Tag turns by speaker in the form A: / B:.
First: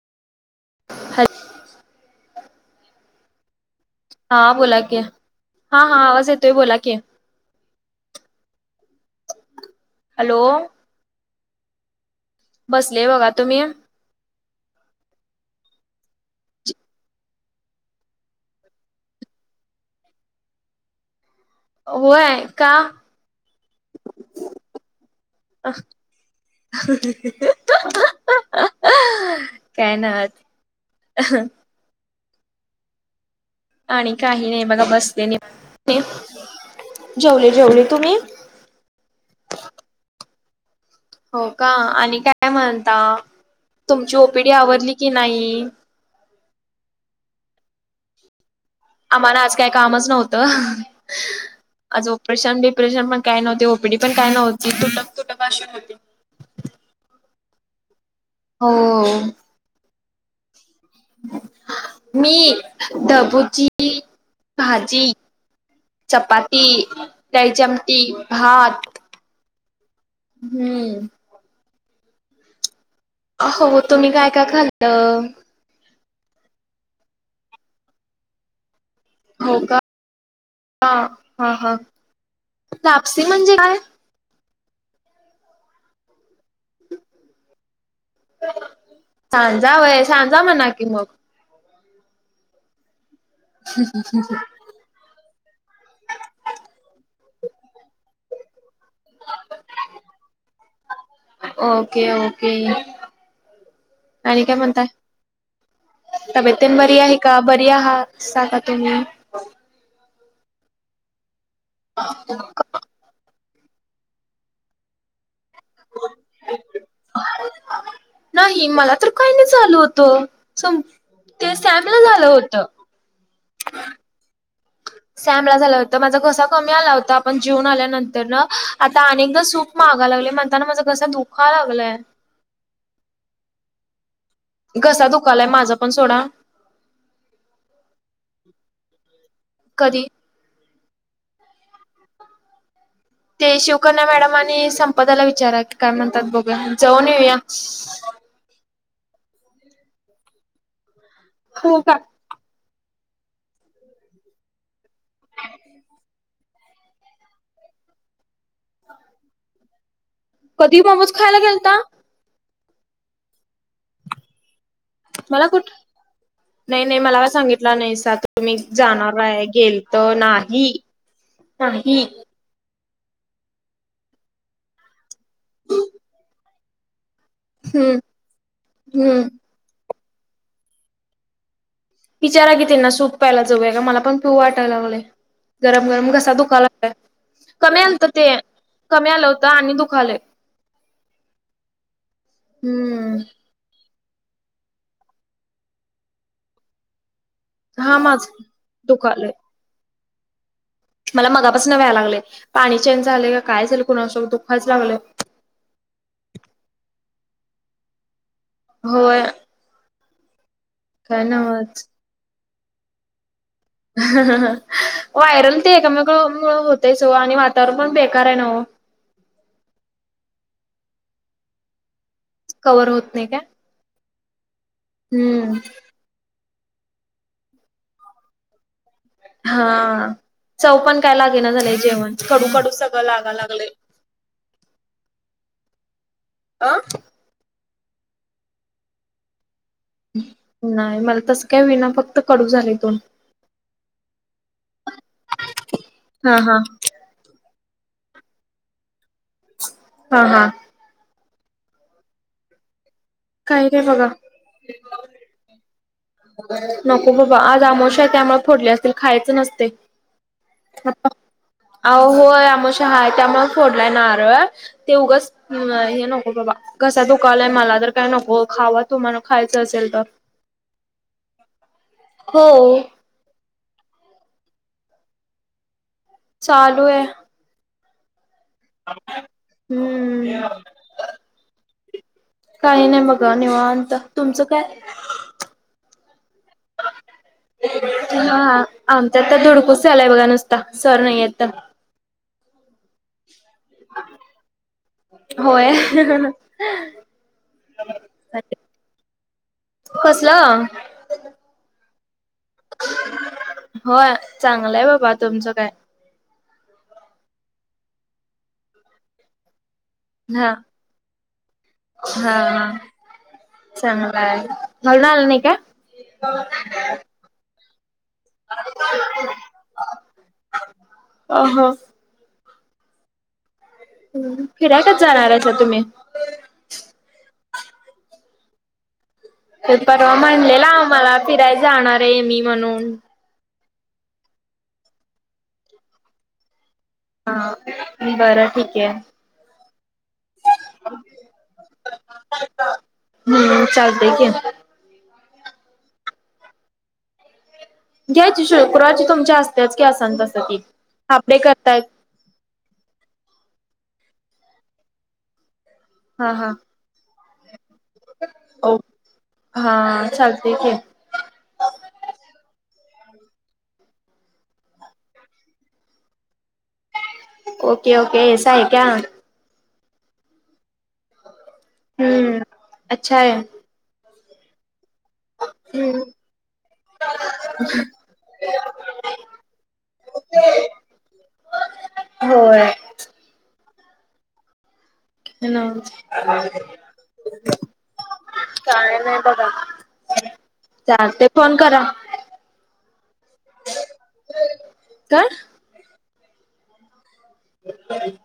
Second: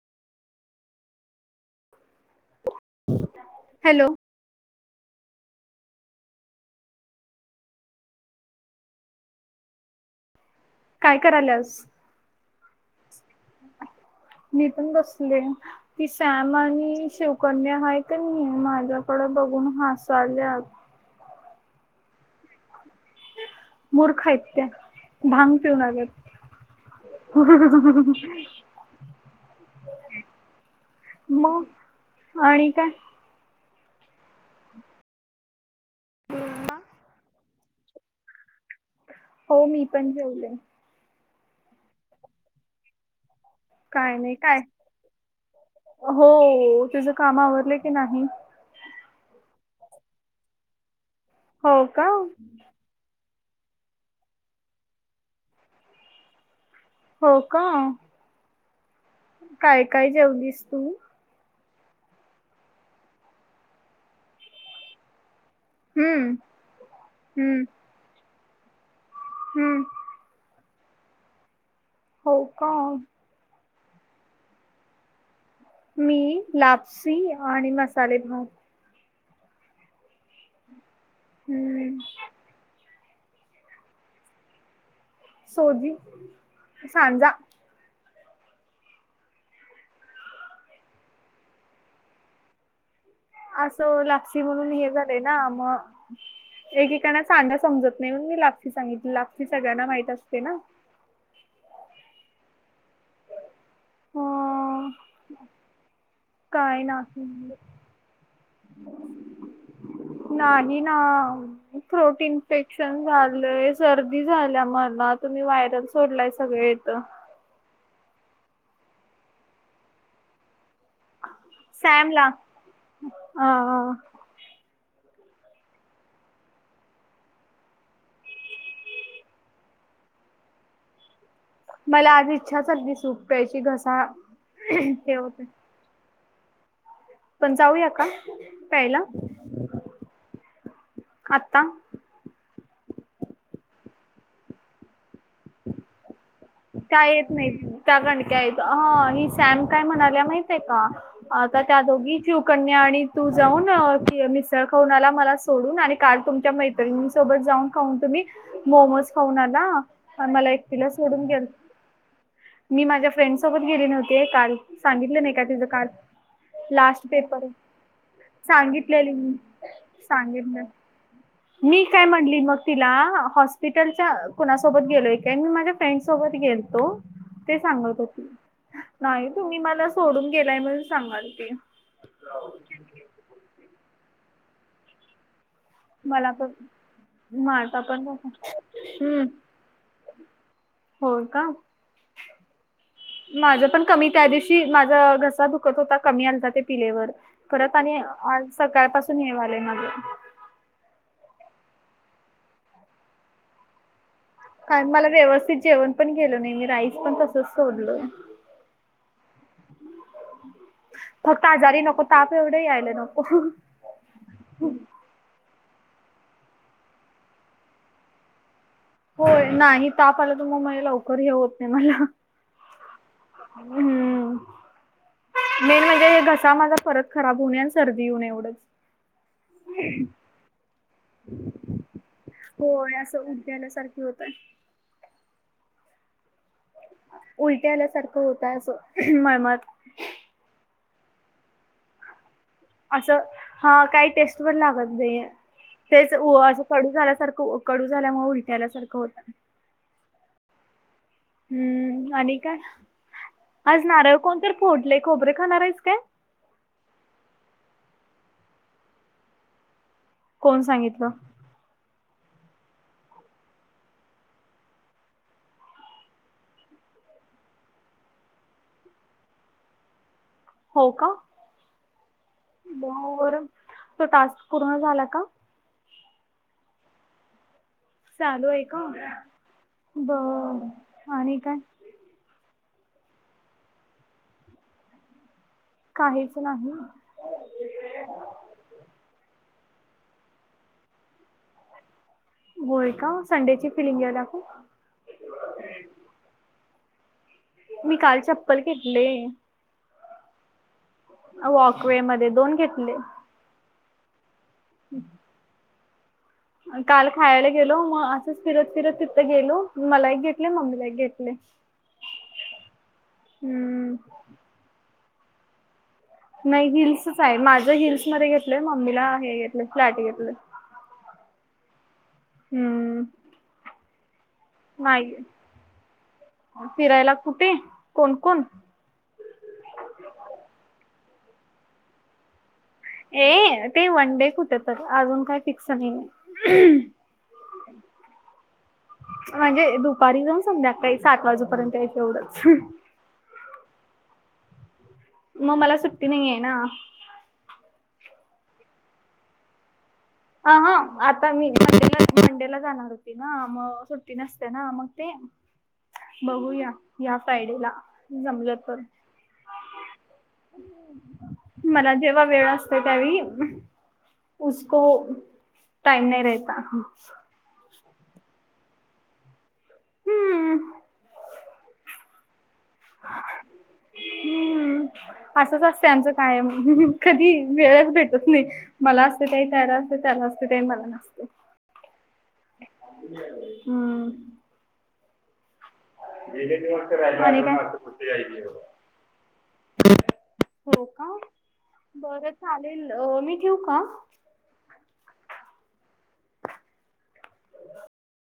A: हल.
B: हॅलो.
A: हा बोला क हा हा आवाज येतोय बोला क. हॅलो.
B: काय करायला आज.
A: बसले बघा तुम्ही.
B: मीथून बसले. ती सॅम आणि शिवकन्या आहेा का नाही माझ्याकडे बघून हसाल्या.
A: होय का.
B: मुूर्खा येत त्या भांग पिऊ लागत.
A: [unintelligible] काय ना.
B: मग आणि काय.
A: आणि काही नाही बघा बसले नाही जेवले जेवले तुम्ही.
B: हो मी पण जेवले.
A: हो का आणि काय म्हणता
B: काय
A: तुमची
B: नाही
A: ओपीडी
B: काय
A: आवडली की नाही.
B: हो तुझ काम आवरले की नाही.
A: आम्हाला आज काही कामच नव्हतं
B: हो का
A: आज ऑपरेशन बी. प्रेशन पण काय नव्हते ओपीडी पण काय नव्हती तुक तुटकशी होते.
B: हो का.
A: हो.
B: काय काय जेवलीस तू.
A: मी बूची भाजी.
B: हम्म
A: चपाती
B: हम्म
A: दयचमटी भात.
B: हम्म.
A: हम्म.
B: हो का?
A: हो हो तुम्ही काय काय खाल्लं.
B: मी लापसी आणि मसाले भात.
A: हो का ह हा हा
B: हम्म
A: कापस म्हणजे काय.
B: सोजी सांजा
A: सांजा वय सांजा म्हणा कि मग
B: असं लापसी म्हणून हे जात. मग एककाना चां समजत नाही म्ह मी लागत. सांगितली लाग सगळ्यांना माहित असते ना.
A: ओके ओके आणि काय म्हणताय.
B: अ
A: तब्येतन
B: काय
A: बरी आहे का
B: नाही
A: बरी आहात सांगा तुम्ही?
B: नाही ना प्रोटीन इनफेक्शन झालंय. सर्दी झाल्या मला तुम्ही वायरल सोडलाय सगळथ.
A: नाही मला तर काही नाही ल होत स ते सॅमला झालं होत.
B: ह.
A: सॅमला झाला होता माझा घसा कमी आला होता आपण जेवून आल्यानंतर न आता अनेकदा सुख मागा लागले म्हणताना माझं कस धु
B: मला आज इच्छाच अगली सूट प्यायची घसा.
A: कसा
B: ते होते
A: दुखालाय माझा पण सोडा.
B: पण जाऊया का प्यायला.
A: कधी?
B: आता
A: ते शिवकन्या मॅडमने संपदाला विचारा क काय म्हणतात बघ जाऊन येऊया.
B: ह ही सॅम काय म्हणाल्या माहितय का आता
A: हो
B: त्या
A: का
B: दोघी ठव कन्या आणि तू जाऊन मिसळ खाऊनला मला सोडून आणि काल तुमच्या मै सोबत जाऊन खाऊन तुम्ही मोमोज खाऊन आला. मला
A: कधी
B: एकटीला
A: मोमोज
B: सोडून
A: खायला गेल ना
B: मी माझ्या फ्रेंड सोबत गेले न्हते काल सांगितलं नाही का
A: मला
B: तिचं
A: कुठ
B: काल
A: नाही नाही
B: लास्ट
A: मला काय
B: पेपर आहे
A: सांगितलं नाही सा तुम्ही
B: सांगितलेलीि
A: जाणार
B: मी
A: आहे गेलत
B: सांगितलं
A: नाही.
B: मी
A: नाही.
B: काय म्हणली मग तिला हॉस्पिटलच्या कुणासोबत गेलोय का मी माझ्या फ्रेंड सोबत गेलतो ते
A: हम्म
B: सांगत होती
A: हम्म
B: नाही तुम्ही मला सोडून गेलाय म्हणून सांगाल ती
A: वििचारा की त्यांना सूप प्यायला जाऊया का मला पण पिू वाटायला लागलंय गरम गरम
B: मला
A: घसा
B: पण
A: दुखालालाय
B: माझा
A: कमी आलंत
B: पण
A: ते
B: हम्म
A: कमी आलं होतं आणि दुखालंय
B: हो का
A: हम्म
B: माझ पण कमी त्या दिवशी माझा घसा दुखत होता कमी आलता ते पिलेवर परत
A: हा
B: आणि
A: माझ
B: आज सकाळ पाासून
A: दुखालय
B: ये आलंय माझ
A: मला मगापास न व्याय लागय पाणी चेंज झाले काय झाईल कुणा असबतो
B: काय मला व्यवस्थित जेवण पण गेल नाही मी राईस पण तसच सोडलोय
A: होय काय
B: फक्त आजारी
A: नव्हच.
B: नको ताप एवढेही आयले नको
A: व्हायरल ते एकमेका मु होतयच हो आणि वातावरण पण बेकार आहे ना
B: होय नाही ताप आला त मग म लवकर हे होत नाही मला
A: कव्हवर होत नाही का
B: हम्म मेन म्हणजे हे घसा माझा परत खराब होऊणे आणि सर्दी होऊणे एवढंच
A: हा चव पण काय लागेना झाले जेवण कडूकडू सगळं लागा लागले
B: होत
A: अं
B: उलट्या आल्यासारखं होत असं मळमत
A: नाही मला तसं काय विना फक्त कडू झाले
B: असं हा काही टेस्ट पण लागत नाही तेच
A: हा हा
B: असं कडू झाल्यासारखं कडू झाल्यामुळे विटयलासारखं होत
A: हा हा
B: हम्म आणि काय
A: काही
B: आज
A: नाही बघा
B: नारळ कोणत फोडले. खोबरे खाणार आहे काय
A: नको बाबा आज आमवशा त्यामुळे फोडले असतील खायच नसते
B: कोण सांगितलं
A: अह होय आमश हाय त्याम फोडलाय न ते उगच हे नको बाबा कसा दुखलाय मला तर काय नको खावा तुमला खायचं असेल तर
B: हो का
A: हो
B: बर तो टास्क पूर्ण झाला का
A: चालू आहे
B: चालू आहे का
A: हम्म
B: बर आणि काय
A: काही नाही बघ निवात तुमचं काय
B: काहीच नाही
A: हा आमच्या आता धुडकूस झालाय बघा नुसता सर नाही आहे तर
B: होय का संडेची फिलिंग घ दाखवून
A: होय
B: मी काल चप्पल घेतले
A: कसलं
B: वॉकवे मध्ये दोन घेतले
A: हो चांगलंय बाबा तुमचं काय
B: काल खायला गेलो मग असंच फिरत फिरत तिथं गेलो मला एक घेतले
A: हा
B: मम्मीला एक घेतले हम्म
A: चांगलाय घलून आलं नाही का?
B: नाही हिल्सच आहे माझं हिल्स मध्ये घेतलंय मम्मीला हे घेतलं फ्लॅट घेतलं
A: अ ह
B: हम्म
A: फिरायकच
B: नाही
A: जाणार आहे तुम्ही
B: फिरायला कुठे कोणकण
A: तर परवा म्हणलेला आ मला फिरायला जाणार आहे मी म्हणून
B: ए ते वन डे कुठे तर अजून काय फिक्सन नाही नाही
A: हा बरं ठीक आहे
B: म्हणजे दुपारी जाऊन संध्याकाळी सात वाजेपर्यंत याय एवढंच
A: हम् चालत क
B: मग मला सुट्टी नाही आहे ना
A: घ्यायची शुक्रवारची तुमच्या असते्याच क असंत
B: ह हा आता मी मंडेला जाणार होती ना मग सुट्टी नसते ना मग ते
A: हा हा
B: बघूया या फ्रायडे ला
A: हा चालते ते
B: मला जेव्हा वेळ असतो त्यावे हसको टाईम नाही राहता
A: ओके ओके स आहे का
B: हम्म
A: हम्म अच्छा आहे
B: हम्म असंच असते
A: हम्म
B: आचं कायम कधी वेळच भेटत नाही मला असते तेही त्याला असते त्याला असते तेई मला नसते
A: होय.
B: हम्म
A: ह ना
B: मन कठी हो का
A: चालते फ
B: बरं चालेल मी ठेऊ का
A: का ह